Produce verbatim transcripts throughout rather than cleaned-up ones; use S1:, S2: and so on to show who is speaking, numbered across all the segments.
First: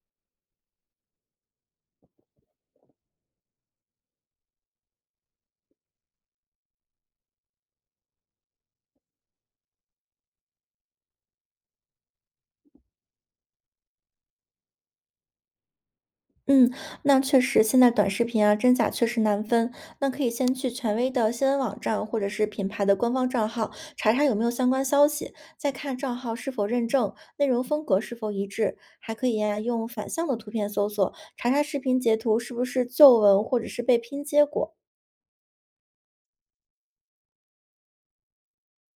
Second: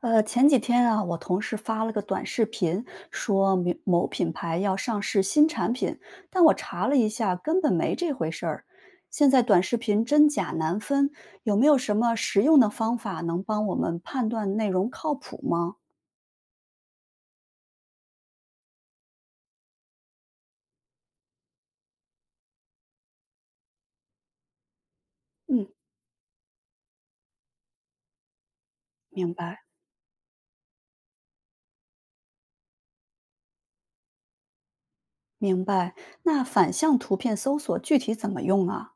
S1: 呃，前几天啊，我同事发了个短视频，说某某品牌要上市新产品，但我查了一下，根本没这回事儿。现在短视频真假难分，有没有什么实用的方法能帮我们判断内容靠谱吗？
S2: 嗯，那确实，现在短视频啊，真假确实难分。那可以先去权威的新闻网站或者是品牌的官方账号查查有没有相关消息，
S1: 嗯，
S2: 再看账号是否认证，内容风格是否一致。还可
S1: 明
S2: 以
S1: 白，
S2: 呀、用反向的图片搜索，查查视频截图是不是旧文或者是被拼接过。
S1: 明白。那反向图片搜索具体怎么用啊？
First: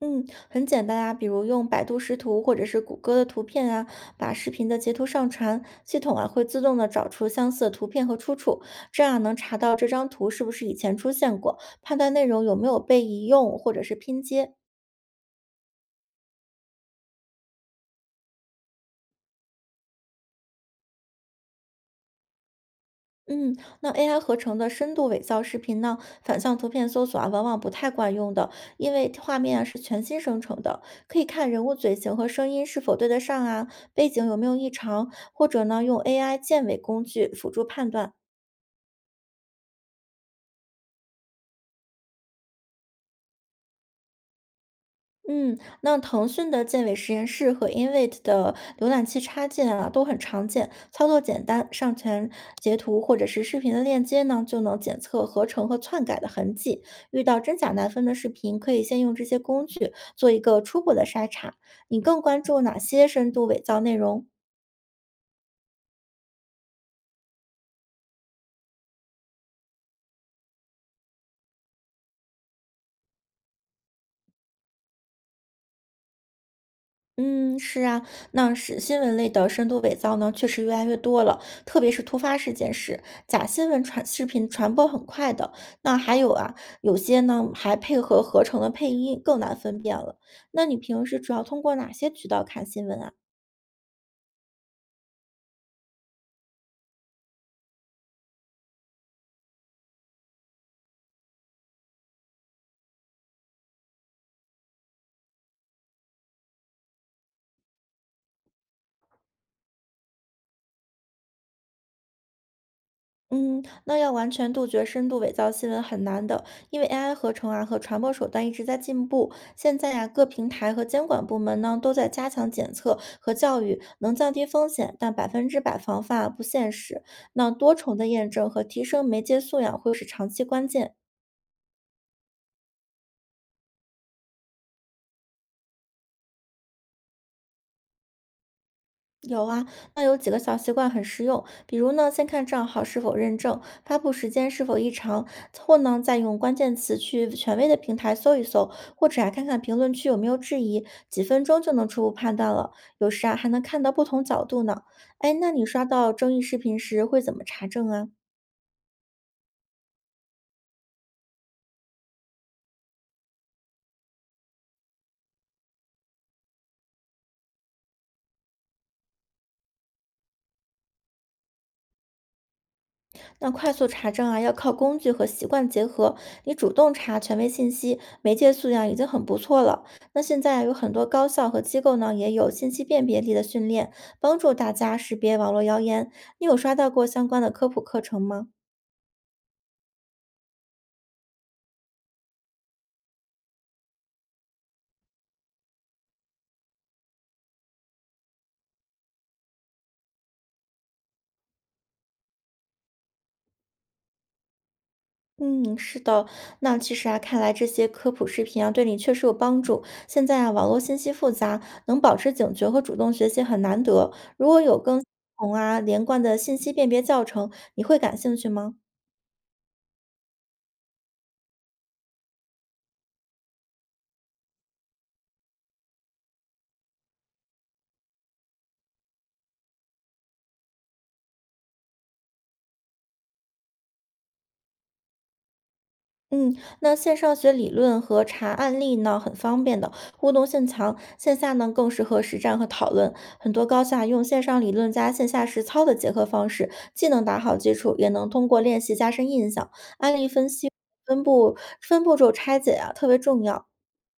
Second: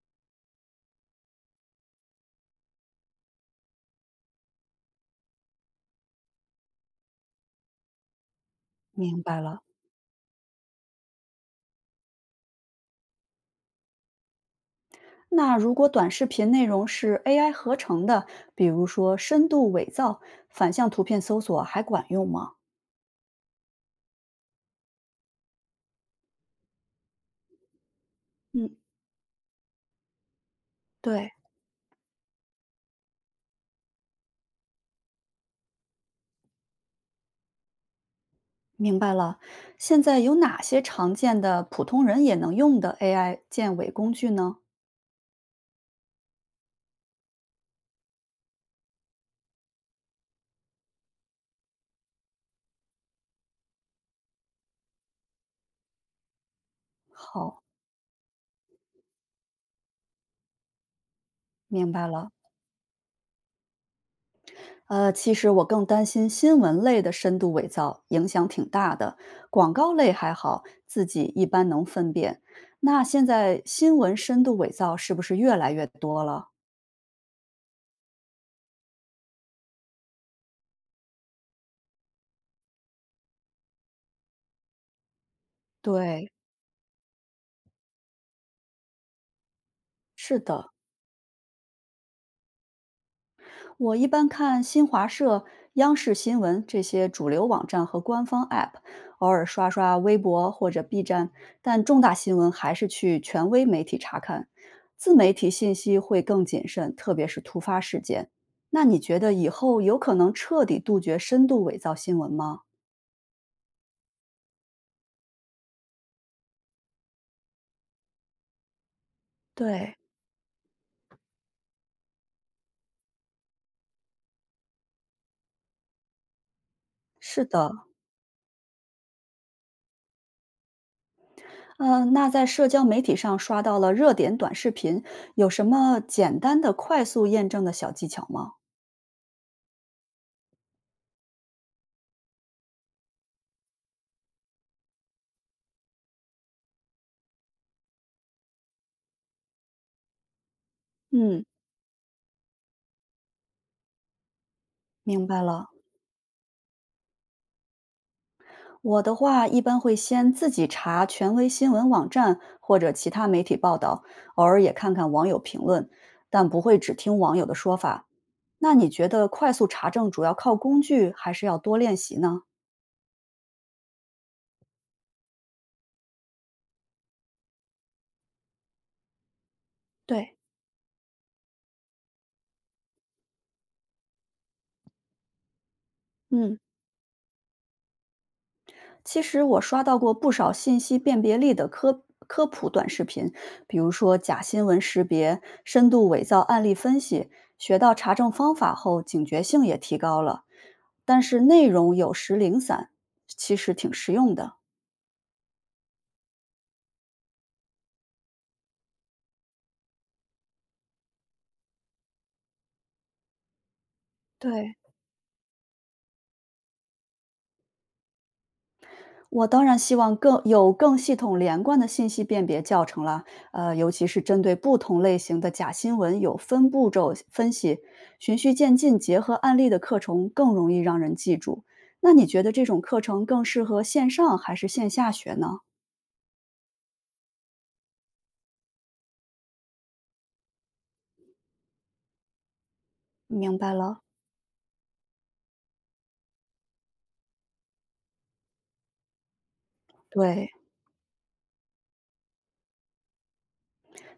S2: 嗯，很简单啊，比如用百度识图或者是谷歌的图片啊，把视频的截图上传，系统啊会自动的找出相似的图片和出处，这
S1: 明
S2: 样能
S1: 白
S2: 查
S1: 了。
S2: 到这张图是不是以前出现过，判断内容有没有被移用或者是拼接。
S1: 那如果短视频内容是 A I 合成的，比如说深度伪造，反向图片搜索还管用吗？
S2: 嗯，那 A I 合成的深度伪造视频呢，反向图片搜索啊，往往不太管用的，
S1: 嗯。
S2: 因为画面啊是全新生成的，可以
S1: 对，
S2: 看人物嘴型和声音是否对得上啊，背景有没有异常，或者呢用 A I 建伪工具辅助判断。
S1: 明白了。现在有哪些常见的普通人也能用的 A I 建伪工具呢？
S2: 嗯，那腾讯的建伟实验室和 Invite 的浏览器插件啊，都很常见，操作简单，上传截图或者是视频的链接呢，就能检测合成和篡改的痕迹。遇到真
S1: 好，
S2: 假难分的视频，可以先用这些工具做一个初步的筛查。
S1: 明
S2: 你
S1: 白
S2: 更
S1: 了。
S2: 关注哪些深度伪造内容？
S1: 呃，其实我更担心新闻类的深度伪造影响挺大的，广告类还好，自己一般能分辨。那现在新闻深度伪造是不是越来越多了？
S2: 嗯，是啊，那是新闻类的深度伪造呢，确实越来越多了，特别是突发事件时，假新闻传视频传播很快的。那还
S1: 对，
S2: 有啊，有些呢还配合合成的配音，更难分辨了。
S1: 是
S2: 那
S1: 的。
S2: 你平时主要通过哪些渠道看新闻啊？
S1: 我一般看新华社、央视新闻这些主流网站和官方 App,偶尔刷刷微博或者 B 站，但重大新闻还是去权威媒体查看。自媒体信息会更谨慎，特别是突发事件。那你觉得以后有可能彻底杜绝深度伪造新闻吗？
S2: 嗯，那要完全杜绝深度伪造新闻很难的，因为 A I 合成啊和传播手段一直在进步。现在
S1: 对，
S2: 啊，各平台和监管部门呢都在加强检测和教育，能降低风险，但百分之百防范啊不现实。
S1: 是
S2: 那
S1: 的，
S2: 多重的验证和提升媒介素养会是长期关键。
S1: 嗯，那在社交媒体上刷到了热点短视频，有什么简单的、快速验证的小技巧吗？
S2: 有啊，那有几个小习惯很实用，比如呢，先看账号是否认证，发布时间是否异常，后呢，再用关键词去权威的平台搜一搜，或者啊，看看评论区有没有质疑，几分
S1: 嗯，
S2: 钟就能初步判断了。有时啊，还能看到不同角度呢。
S1: 明
S2: 哎，
S1: 白
S2: 那你
S1: 了。
S2: 刷到争议视频时会怎么查证啊？
S1: 我的话一般会先自己查权威新闻网站或者其他媒体报道，偶尔也看看网友评论，但不会只听网友的说法。那你觉得快速查证主要靠工具，还是要多练习呢？
S2: 那快速查证啊，要靠工具和习惯结合。你主动查权威信息，媒介素养已经很不错了。那
S1: 对，
S2: 现在有很多高校和机构呢，也有信息辨别力的训练，帮助大家识别网络谣言。你有
S1: 嗯。
S2: 刷到过相关的科普课程吗？
S1: 其实我刷到过不少信息辨别力的科科普短视频，比如说假新闻识别、深度伪造案例分析，学到查证方法后，警觉性也提高了。但是内容有时零散，其实挺实用的。
S2: 嗯，是的。那其实啊，看来这些科普视频啊，对你确实有帮助。现在啊，网络信息复杂，能保持警觉和主动学习很难得。如果
S1: 对，
S2: 有更系统啊连贯的信息辨别教程，你会感兴趣吗？
S1: 我当然希望更有更系统连贯的信息辨别教程了，呃，尤其是针对不同类型的假新闻有分步骤分析，循序渐进，结合案例的课程更容易让人记住。那你觉得这种课程更适合线上还是线下学呢？
S2: 嗯，那线上学理论和查案例呢，很方便的，互动性强；线下呢，更适合实战和讨论。很
S1: 明
S2: 多
S1: 白
S2: 高校
S1: 了，
S2: 啊用线上理论加线下实操的结合方式，既能打好基础，也能通过练习加深印象。案例分
S1: 对。
S2: 析、分布、分步骤拆解啊，特别重要。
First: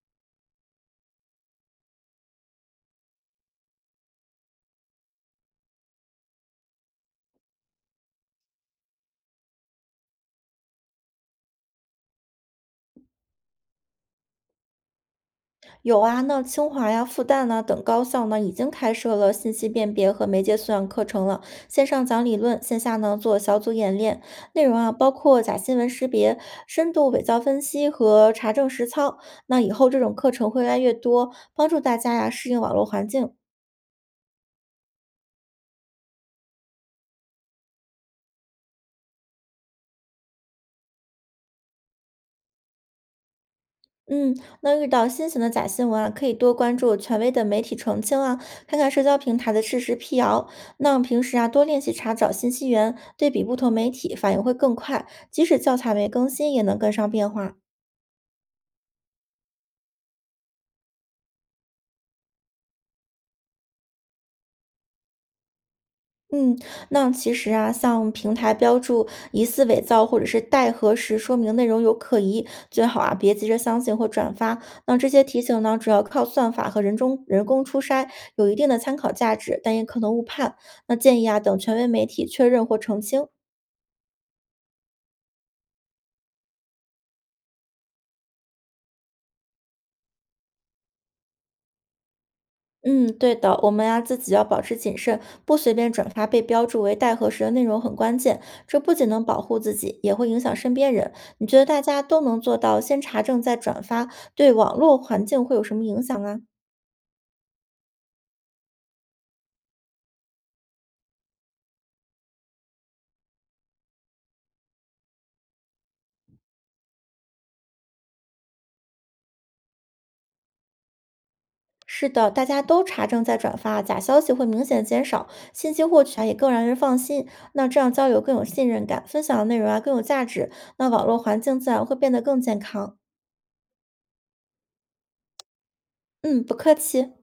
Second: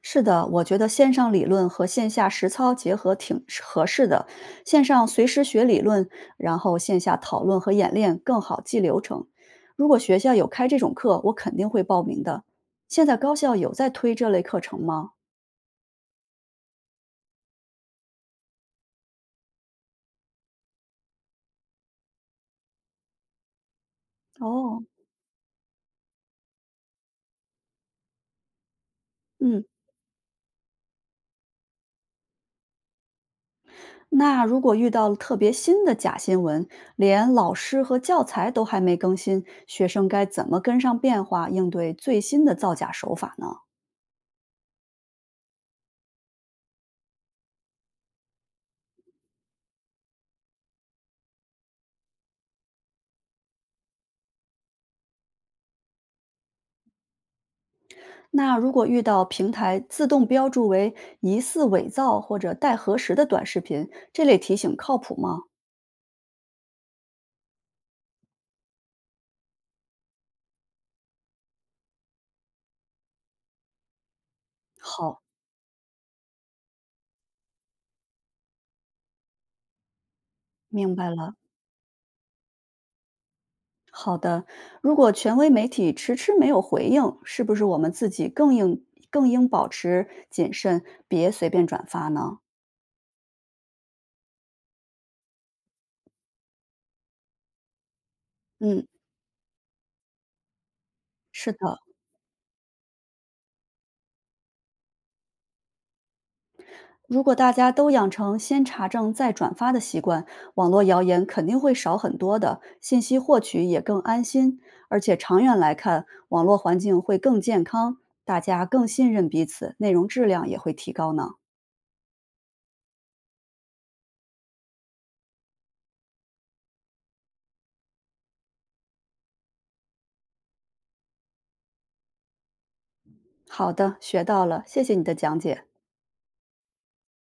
S1: 是的，我觉得线上理论和线下实操结合挺是合适的。线上随时学理论，然后线下讨论和演练更好记流程。如果学校有开这种课，我肯定会报名的。现在高校有在推这类课程吗？
S2: 有啊，那清华呀、复旦呐、等高校呢，已经开设了信息辨别和媒介素养课程了，线上讲理论，线下呢做小组演练，内容
S1: 哦，
S2: 啊包括假新闻识别、深度伪造分析和查证实操。那
S1: 嗯，
S2: 以后这种课程会越来越多，帮助大家呀适应网络环境。
S1: 那如果遇到了特别新的假新闻，连老师和教材都还没更新，学生该怎么跟上变化，应对最新的造假手法呢？
S2: 嗯，那遇到新型的假新闻啊，可以多关注权威的媒体澄清啊，看看社交平台的事实辟谣。那平时啊，多练习查找信息源，对比不同媒体，反应会更快。即使教材没更新，也能跟上变化。
S1: 那如果遇到平台自动标注为疑似伪造或者待核实的短视频，这类提醒靠谱吗？
S2: 嗯，那其实啊，像平台标注疑似伪造或者是待核实，说明内容有可疑，最好啊别急着相信或转发。那这
S1: 好，
S2: 些提醒呢，主要靠算法和人中人工初筛，有一定的参考价值，但也可能误判。
S1: 明
S2: 那
S1: 白
S2: 建议
S1: 了。
S2: 啊，等权威媒体确认或澄清。
S1: 好的，如果权威媒体迟迟没有回应，是不是我们自己更应更应保持谨慎，别随便转发呢？
S2: 嗯，对的，我们呀自己要保持谨慎，不随便转发被标注为待核实的内容很关键。这
S1: 嗯，
S2: 不仅能保护自己，也会影响身边人。你
S1: 是
S2: 觉得
S1: 的。
S2: 大家都能做到先查证再转发，对网络环境会有什么影响啊？
S1: 如果大家都养成先查证再转发的习惯，网络谣言肯定会少很多的，信息获取也更安心，而且长远来看，网络环境会更健康，大家更信任彼此，内容质量也会提高呢。
S2: 是的，大家都查证再转发，假消息会明显减少，信息获取啊也更让人放心。那这样交流更有信任感，分享的内容啊更有价值，那网络环境自然会变得更健康。
S1: 好的，学到了，谢谢你的讲解。
S2: 嗯，不客气。